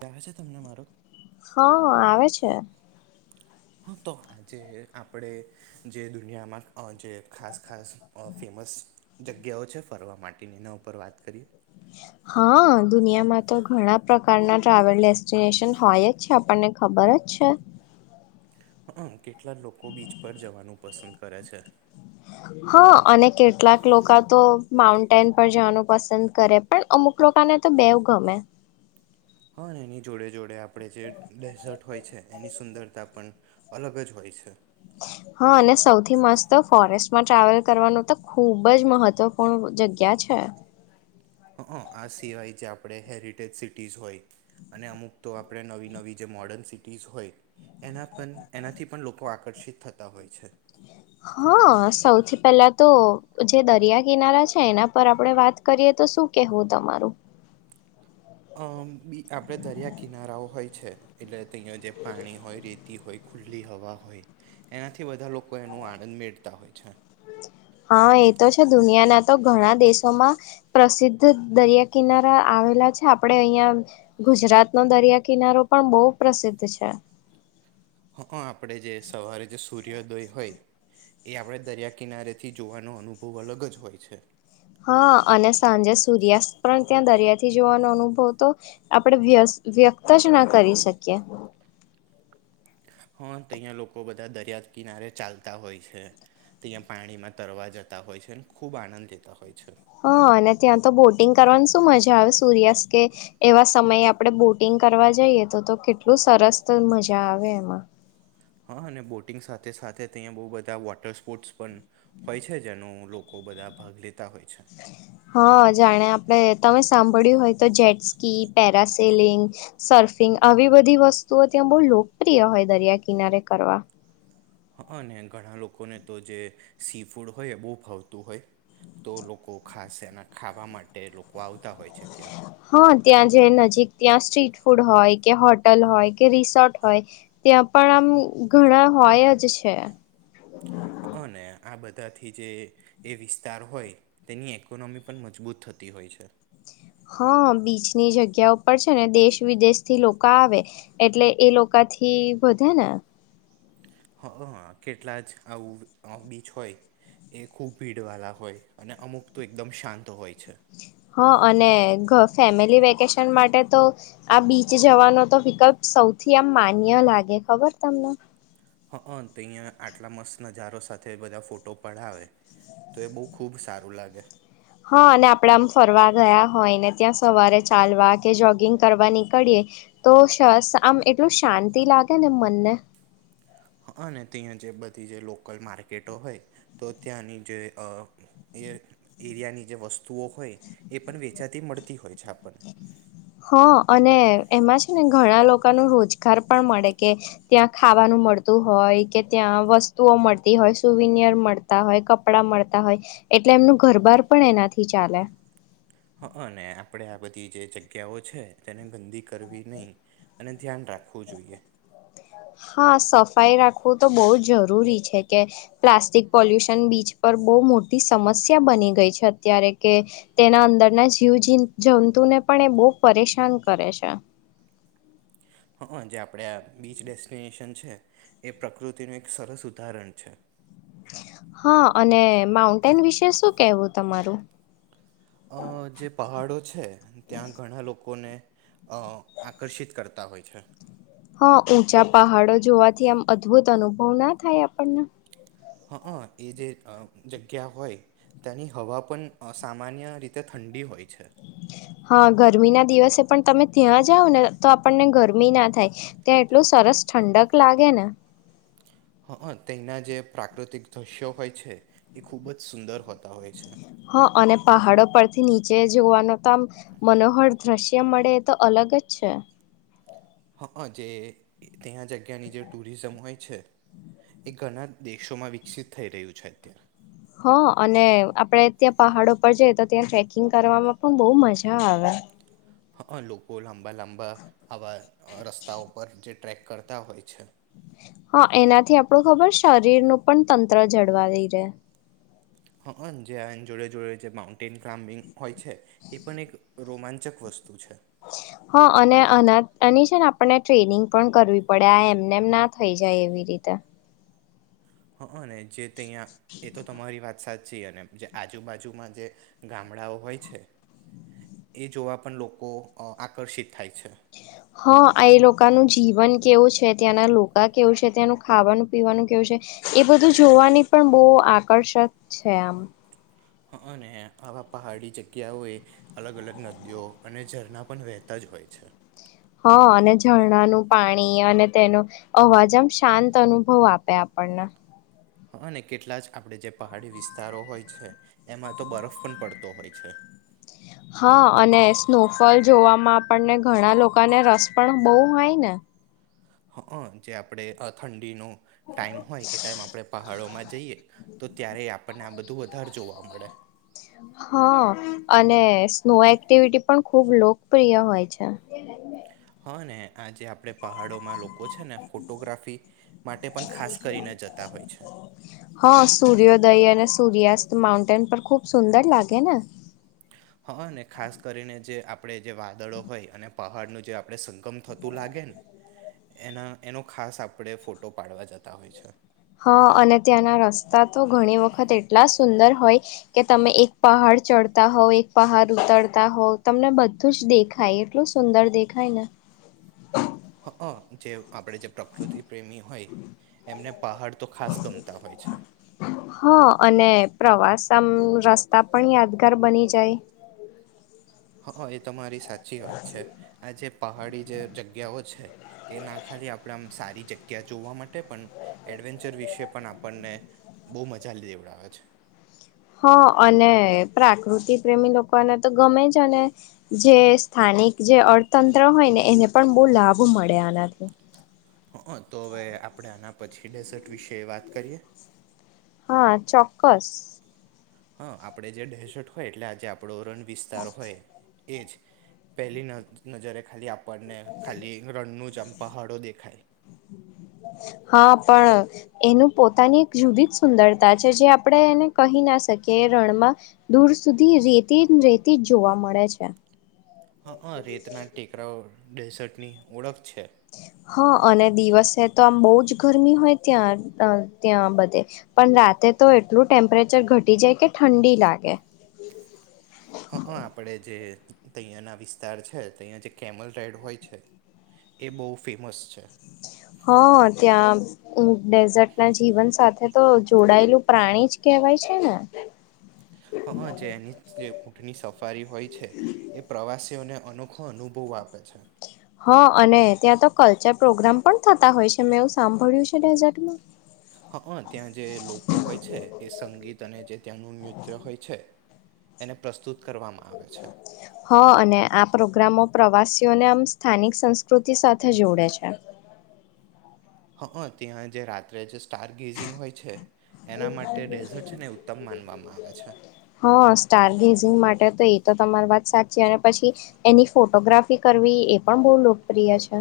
દા છે તમને મારો? તે આ હા તો આજે આપણે જે દુનિયામાં અહ જે ખાસ ખાસ અહ ફેમસ જગ્યાઓ છે ફરવા માટેની એના ઉપર વાત કરીએ હા દુનિયામાં તો ઘણા પ્રકારના ટ્રાવેલ ડેસ્ટિનેશન હોય જ છે આપણને ખબર જ છે હમ કેટલા લોકો બીચ પર જવાનું પસંદ કરે છે હા અને કેટલાક લોકો તો માઉન્ટેન પર જવાનું પસંદ કરે પણ અમુક લોકોકાને તો બેવ ગમે હા એની જોડે જોડે આપણે જે ડેઝર્ટ હોય છે એની સુંદરતા પણ અલગ જ હોય છે હા અને સૌથી મસ્ત તો ફોરેસ્ટમાં ટ્રાવેલ કરવાનું તો ખૂબ જ મહત્વપૂર્ણ જગ્યા છે હ આ સિવાય જે આપણે હેરિટેજ સિટીઝ હોય અને અમુક તો આપણે નવી નવી જે મોર્ડર્ન સિટીઝ હોય એના પણ એનાથી પણ લોકો આે આકર્ષિત થતા હોય છે હા સૌથી પહેલા તો જે દરિયા કિનારા છે એના પર આપડણે વાત કરીએ તો શું કેવું તમારું અમ બી આપણે દરિયા કિનારાઓ હોય છે એટલે અહીંયા જે પાણી હોય રેતી હોય ખુલ્લી હવા હોય એનાથી બધા લોકો એનો આનંદ મેળતા હોય છે હા એ તો છે દુનિયાના તો ઘણા દેશોમાં પ્રસિદ્ધ દરિયા કિનારા આવેલા છે આપડે અહિયાં ગુજરાતનો દરિયા કિનારો પણ બહુ પ્રસિદ્ધ છે હ આપે જે સવારે જે સૂર્યોદય હોય એ આપણે દરિયા કિનારેથી જોવાનો અનુભવ અલગ જ હોય છે હા અને સાંજે સૂર્યાસ્ત પણ ત્યાં દરિયાથી જોવાનો અનુભવ તો આપણે વ વ્યક્ત જ ના કરી શકીએ હા તહં લોકો બધા દરિયા કિનારે ચાલતા હોય છે ત્યાં પાણીમાં તરવા જતા હોય છે ખૂબ આનંદ લેતા હોય છે હા અને ત્યાં તો બોટિંગ કરવાની શું મજા આવે સૂર્યાસ્ત કે એવા સમયે આપણે બોટિંગ કરવા જઈએ તો તો કેટલું સરસ મજા આવે એમાં હા અને બોટિંગ સાથે સાથે અહીંયા બહુ બધા વોટર સ્પોર્ટ્સ પણ હોય છે જેનું લોકો બધા ભાગ લેધ હા જાણે આપડે તમે સાંભળ્યું હોય તો જેટ્ ક પેરાસેલિંગ સર્ફિંગ આવી બધી વસ્તુઓ ત્યાં બહુ લોકપ્રિય હોય દરિયા કિનારે કરવા હા અને ઘણા લોકોને તો જે સી ફૂડ હોય એ બહુ ફાવતું હોય તો લોકો ખાસ એના ખાવા માટે લોકો આવતા હોય છે ત્યાં હા ત્યાં જે નજીક ત્યાં સ્ટ્રીટ ફૂડ હોય કે હોટલ હોય કે રિસોર્ટ હોય ત્યાં પણ આમ ઘણા હોય જ છે અને આ બધાથી જે એ વિસ્તાર હોય તેની કોનોમી પણ મજબૂત થતી હોય છે હા બીચની જગ્યા ઉપર છે ને દેશ વિદેશ થી લોકો આવે એટલે એ લોકો થી વધે ને હ કેટલા જ આવું બીચ હોય એ ખૂબ ભીડ વાળ હોય અને અમુક તો એકદમ શાંત હોય છે હા અને ફેમિલી વેકેશન માટે તો આ બીચ જવાનો તો વિકલ્પ સૌથી આમ માન્ય લાગે ખબર તમને હ તો અહીંયા આટલા મસ્ત નજારો સાથે બધા ફોટો પડાવે તો એ બહુ ખૂબ સારું લાગે હા અને આપડા આમ ફરવા ગયા હોય ને ત્યાં સવારે ચાલવા કે જોગિંગ કરવા નીકળીએ તો સરસ આમ એટલું શાંતિ લાગે ને મનને હ અને ત્યાં જે બધી જે લોકલ માર્કેટો હોય તો ત્યાંની જે એ એરિયાની જે વસ્તુઓ હોય એ પણ વેચાતી મળતી હોય છે આપણને હા અને એમાં છે ને ઘણા લોકો ન રોજગાર પણ મળે કે ત્યાં ખાવાનું મળતું હોય કે ત્યાં વસ્તુઓ મળતી હોય સુવિનિયર મળતા હોય કપડા મળતા હોય એટલે એમનું ઘરબાર પણ એનાથી ચાલે હ અને આપણેે આ બધી જે જગ્યાઓ છે તેને ગંદી કરવી નહીિ અને ધ્યાન રાખવું જોઈએ હા સફાઈ રાખવું તો બહ જ જરૂરી છે કે પ્લાસ્ટિક પોલ્યુશન બીચ પર બહુ મોટી સમસ્યા બની ગઈ છે અત્યારે કે તેના અંદરના જીવ જ જંતુને પણ એ બહુ પરેશાન કરે છે હ જે આપણે આ બીચ ડેસ્ટિનેશન છે એ પ્રકૃતિનું એક સરસ ઉદાહરણ છે હા અને માઉન્ટેન વિશે શું કેવું તમારું અ જે પહાડો છે ત્યાં ઘણા લોકોને અ આકર્ષિત કરતા હોય છે હા ઊંચા પહાડો જોવાથી આમ અદ્ભુત અનુભવ ના થાય આપણને હ એ જે જગ્યા હોય ત્યાંની હવા પણ સામાન્ય રીતે ઠંડી હોય અ્ છે હા ગરમી ના દિવસે પણ તમે ત્યાં જાઓ ને તો આપણને ગરમી ના થાય ત્યાં એટલું સરસ ઠંડક લાગે ને હ હ તેના જે પ્રાકૃતિક દ્રશ્યો હોય છે એ ખૂબ જ સુંદર હોય છે હ અને પહાડો પરથી નીચે જોવાનું તો આમ મનોહર દ્રશ્ય મળે એ તો અલગ જ છે હા જે ત્યાં જગ્યાની જે ટુરિઝમ હોય છે એ ઘણા દેશોમાં વિકસિત થઈ રહ્યું છે અત હ અને આપડે ત્યાં પહાડ પર જઈ તો ત્યાં ટ્રેકિંગ કરવામાં પણ બહુ મજા આવે હા હા લોકો લા લાંબા આવા રસ્તા ઉપર જે ટ્રેક કરતા હોય છે હા એનાથી આપણું ખબર શરીરનું પણ તંત્ર જળવાય રહે હા હા જે આ જોડે જોડે જે માઉન્ટેન ક્લાઇમ્બિંગ હોય છે એ પણ એક રોમાંચક વસ્તુ છે હા અને અના એની છે આપણને ટ્રેનિંગ પણ કરવી પડે આ એમને એમ ના થઈ જાય એવી રીતે હ ને જે ત અહીંયા એ તો તમારી વાત વરસાદ છે અને જે આજુબાજુમાં જે ગામડાઓ હોય છે એ જોવા પણ લોકો આકર્ષિત થાય છે હા એ લોકોનું જીવન કેવું છે ત્યાંના લોકો કેવું છે ત્યાંનું ખાવાનું પીવાનું કેવું છે એ બધું જોવાની પણ બહુ આકર્ષક છે આમ અને આવા પહાડી જગ્યાઓએ અલગ અલગ નદીઓ અને ઝરણા પણ વહેતા જ હોય છે હા અને ઝરણાનું પાણી અને તેનો અવાજ આમ શાંત અનુભવ આપે આપણને અને કેટલા જ આપણે જે પહાડી વિસ્તારો હોય છે એમાં તો બરફ પણ પડતો હોય છે. હા, અને સ્નોફોલ જોવામાં આપણને ઘણા લોકોને રસ પણ બહુ હોય ને. હ, જે આપણે ઠંડીનું ટાઈમ હોય એ, ટાઈમ આપણે પહાડોમાં જઈએ. તો ત્યારે આપણને આ બધું વધારે જોવા મળે. હા, અને સ્નો એક્ટિવિટી પણ ખુબ લોકપ્રિય હોય છે. અને આજે આપણે પહાડોમાં લોકો છેને, ફોટોગ્રાફી માટે પણ ખાસ કરીને જતા હોય છે. હા ખૂબ સુંદર લાગે ને. હા, ને ખાસ કરીને જે આપ આપણે જે વાદળો હોય અને પહાડનું જે આપડે સંગમ થતું લાગે ને, એના એનો ખાસ આપણે ફોટો પાડવા જતા હોય છે. હા, અને ત્યાંના રસ્તા તો ઘણી વખત એટલા સુંદર હોય કે તમે એક પહાડ ચડતા હોવ, એક પહાડ ઉતરતા હોવ, તમને બધું જ દેખાય એટલું સુંદર દેખાય ને. હ, હ, જેમ. આપણે જે પ્રકૃતિ પ્રેમી હોય, એમને પહાડ તો ખાસ ગમતા હોય છે. હા અને પ્રવાસ આમ રસ્તા પણ યાદગાર બની જાય. હા હા, એ તમારી સાચી વાત છે. આજે પહાડી જે જગ્યાઓ છે, એ ના ખાલી આપણે આમ સારી જગ્યા જોવા માટે પણ એડવેન્ચર વિશે પણ આપણને બહુ મજા દેવડાવે છે. હા, અને પ્રાકૃતિ પ્રેમી લોકોને તો ગમે જ, અને જે સ્થાનિક જે અર્થતંત્ર હોય ને એને પણ બહુ લાભ મળે એનાથી. હ, તો હવે આપણે આના પછી ડેઝર્ટ વિશે વાત કરીએ. હા, ચોક્કસ. હા, આપડે જે ડેસર્ટ હોય એટલે આજે આપડો રણ. વિસ્તાર હોય. એ જ પહેલી નજરે ખાલી આપ આપણને ખાલી રણનું જ પહાડો દેખાય. હા, પણ એનું પોતાની એક જુદી જ સુંદરતા છે, જે આપણે એને કહી ના શકીએ. એ રણમાં દૂર સુધી રેતી જ રેતી જ જોવા મળે છે. હા, હ, રેતનાથ ટેકરાઓ ડેસર્ટ ની ઓળખ છે. હા, અને દિવસે તો આમ બહુ જ ગરમી હોય ત્યાં. અ ત્યાં બધે પણ રાતે તો એટલું ટેમ્પરેચર ઘટી જાય કે ઠંડી લાગે. હા, હ, આપણે જે અહીંયાના વિસ્તાર છે, તહીંયા જે કેમલ રાઈડ હોય છે એ બહુ ફેમસ છે. હા, ત્યાં ડેઝર્ટ ના જીવન સાથે તો જોડાયેલું પ્રાણી જ કહેવાય છે ને. હ જે એની જે ઊંટની સફારી હોય છે એ પ્રવાસીઓને અનોખો અનુભવ આપે છે. હ, અને ત્યાં તો કલ્ચર પ્રોગ્રામ પણ થતા હોય છે, મેં એવું સાંભળ્યું છે ડેઝર્ટમાં? હ હ, ત્યાં જે લોકો હોય છે, એ સંગીત અને જે તેમનું નૃત્ય હોય છે. એને પ્રસ્તુત કરવામાં આવે છે હ, અને આ પ્રોગ્રામો પ્રવાસી તેઓને આમ સ્થાનિક સંસ્કૃતિ સાથે જોડે છે. હ હ, ત્યાં જે રાત્રે છે સ્ટાર ગેઝિંગ હોય [unintelligible] એના માટે ડેઝર્ટ છે ને ઉત્તમ માનવામાં આવે છે હા સ્ટાર ગેઝિંગ માટે તો એ તો તમારી વાત સાચી, અને પછી એની ફોટોગ્રાફી કરવી એ પણ બહુ લોકપ્રિય છે.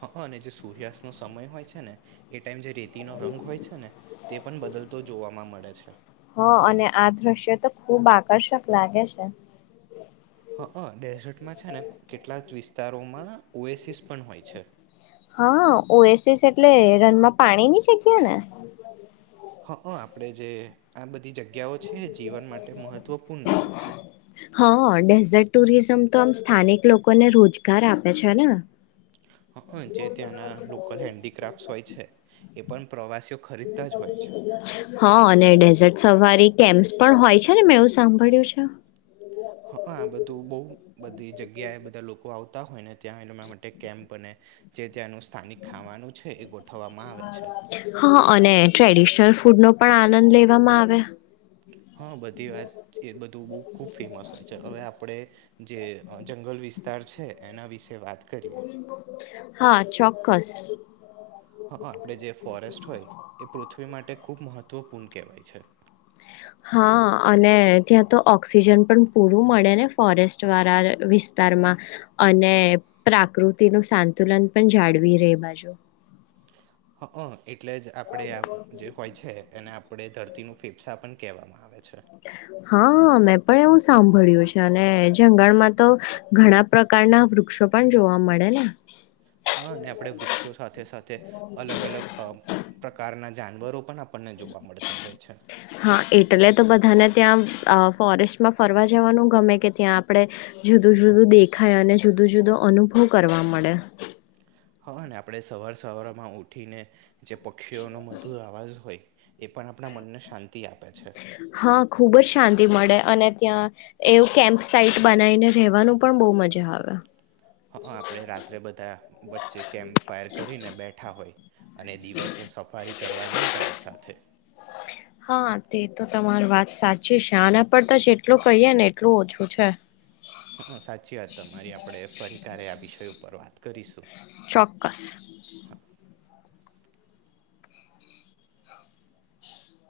હ હ અને જે સૂર્યાસ્ત નો સમય હોય છે ને એ ટાઈમ જે રી એ નો રંગ હોય છે ને તે પણ બદલતો જોવામાં મળે છે. હ અને આ દ્રશ્ય તો ખૂબ આકર્ષક લાગે છે. અ ડેઝર્ટમાં છે ને, કેટલાક વિસ્તારોમાં ઓએસીસ પણ હોય છે. હા ઓએસએસ એટલે રનમાં પાણી નહી સંખ્યા ને? હ હ આપણે જે આ બધી જગ ગ્યાઓ છે. જીવન માટે મહત્ત્વપૂર્ણ હોય છે. હા ડેઝર્ટ ટુરિઝમ તો આમ સ્થાનિક લોકોને રોજગાર આપે છે ને. હ અ જે ત્યાંના લોકલ હેન્ડીક્રાફ્ટ હોય છે એ પણ પ્રવાસ હા અને ડેઝર્ટ સફારી કેમ પણ હોય છે ને મેં એવું સાંભળ્યું છે? હ અ બધું બહ બધી જગ્યા એ બધા લોકો આવતા હોય ને ત્યાં એરા માટે કેમ્પ અને જે ત્યાંનું સ્થાનિક ખાવાનું છે એ ગો હા અને ટ્રેડિશનલ ફૂડ નો પણ આનંદ લે વામાં આવે હા બધી વાત એ બધું બ ખુબ ફેમસ હોય છે હવે આપણે જે જંગલ વિસ્તાર છે. એના વિશે વાત કરીએ [unintelligible] હા ચોક્કસ. હઅ આપણે જે ફોરેસ્ટ હોય એ પૃ પૃથ્વી માટે ખૂબ મહત્વપૂર્ણ કહેવાય છે. હા અને ત્યાં તો ઓક્સિજન પણ પૂરું મળે ને ફોરેસ્ટ વારા વિસ્તારમાં અને પ્રાકૃતિનું સાંતુલન પણ જાળવી રે એ બાજુ હઅ એટલે જ આપણે આ જે હોય છે એને આપ આપણે ધરતીનું ફેફસાં પન કહેવામાં આવે છે. હા મેં પણ એવું સાંભળ્યું છે અને જંગલમાં તો ઘણા પ્રકારના વૃક્ષો પણ જોવા મળે ને હહ ને આપણે વૃક્ષો સાથે સાથે અલગ અલગ અ પ્રકારના જાનવરો પણ આપ હા એટલે તો બધાને ત્યાં અ ફોરેસ્ટમાં ફરવા જવાનું ગમે કે ત્યાં આપણે જુદું જુદું દેખાય અને જુદું જુદો અનુભવ કરવા મળે. હઅ ને આપણે સવાર સવારમાં ઉઠીને જે પક્ષીઓનો મધુર અવાજ હોય એ પણ આપણા મનને શાંતિ આપે છે. હહ ખુબ જ શાંતિ મળે અને ત્યાં એવું કેમ્પ સાઇટ બનાવીને રહેવાનું પણ બહુ મજા આવે. હઅ આપણેે રાત્રે બધા વચ્ચે કેમ્પ ફાયર કરીને બેઠા હોય અને દિવસે સફારી કરવા જાય ગાઈડ સાથે હા તે તો તમારી વાત સાચી છે. આના પર તો જેટલું કહીએ ને એટલું ઓછું છે. ત્યારે આ વિષય ઉપર વાત કરીશું. ચોક્કસ